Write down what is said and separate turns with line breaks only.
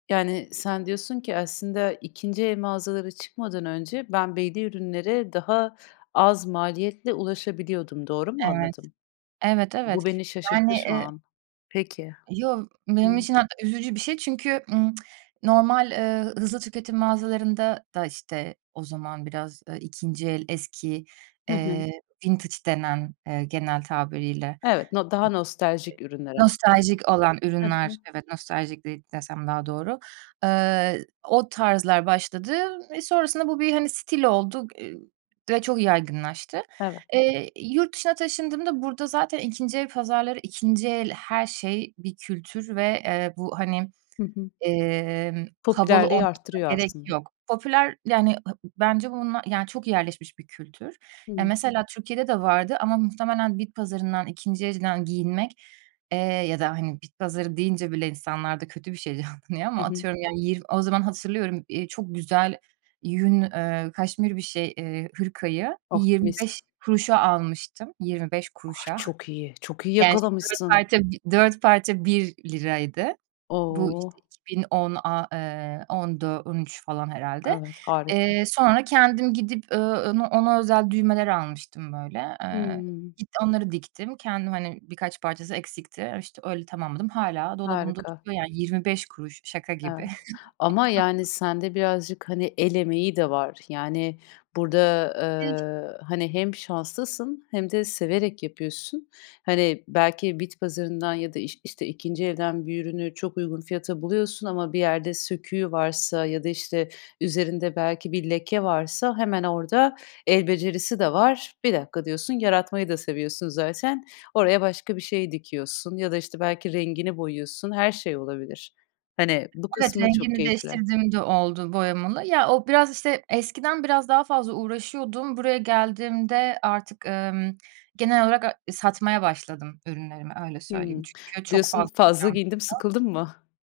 Yani sen diyorsun ki, aslında 2'nci el mağazalara çıkmadan önce ben belli ürünlere daha az maliyetle ulaşabiliyordum. Doğru mu
Evet.
anladım?
Evet, evet.
Bu beni
Yani,
şaşırttı şu
eee
an. Peki,
Yoo, benim
hımm.
için artık üzücü bir şey. Çünkü, ımm, normal, eee, hızlı tüketim mağazalarında da, işte, o zaman biraz, eee, 2'nci el, eski,
Hı hı.
eee, vintage denen, eee, genel tabiriyle.
Evet, no daha nostaljik ürünler aslında.
Nostaljik olan
Hı
ürünler,
hı.
evet, nostaljik de desem daha doğru. Eee, o tarzlar başladı ve sonrasında bu bir, hani, stil oldu, eee, ve çok yaygınlaştı.
Evet.
Eee, yurt dışına taşındığımda burada zaten 2'nci el pazarları, 2'nci el her şey bir kültür ve, eee, bu, hani,
Hı hı.
emm, havalı
Popülerliği
olmasına
arttırıyor
gerek
aslında.
yok. Popüler, yani, ha bence bununla, yani, çok yerleşmiş bir kültür. Ya,
Hımm.
mesela Türkiye'de de vardı ama muhtemelen bit pazarından, 2'nci elden giyinmek, eee, ya da, hani, bit pazarı deyince bile insanlarda kötü bir şey canlanıyor ama
Hı hı.
atıyorum, yani, yir o zaman hatırlıyorum, eee, çok güzel yün, eee, kaşmir bir, şey, eee, hırkayı
Oh,
yirmi beş
mis.
kuruşa almıştım, yirmi beş
Ah!
kuruşa.
Çok iyi. Çok iyi
Gerçi, dört
yakalamışsın.
parça dört parça ₺1. Bu, işte,
O!
iki bin on aaa, eee, ondu, on üç falan herhâlde.
Evet, harika.
Eee, sonra kendim gidip, ııı, ona ona özel düğmeler almıştım, böyle. Eee,
Hımm.
git onları diktim. Kendim, hani, birkaç parçası eksikti. İşte, öyle tamamladım. Hâlâ dolabımda
Harika.
duruyor, yani. ₺0,25. Şaka gibi.
Evet ama, yani, sen de birazcık, hani, el emeği de var. Yani, burada,
[unintelligible]
eee, hani, hem şanslısın hem de severek yapıyorsun. Hani, belki bit pazarından ya da iş işte, 2'nci elden bir ürünü çok uygun fiyata buluyorsun ama bir yerde söküğü varsa ya da, işte, üzerinde belki bir leke varsa hemen orada el becerisi de var. Bir dakika diyorsun, yaratmayı da seviyorsun zaten, oraya başka bir şey dikiyorsun ya da, işte, belki rengini boyuyorsun. Her şey olabilir. Hani, bu
Evet,
kısmı çok
rengini
keyifli.
değiştirdiğim de oldu boyamalı. Ya, o biraz, işte, eskiden biraz daha fazla uğraşıyordum. Buraya geldiğimde artık, emm, genel olarak a satmaya başladım ürünlerimi. Öyle söyleyeyim.
Hımm,
Çünkü çok
diyorsun
fazla
fazla
eşyam
giyindim,
oldu.
sıkıldım mı?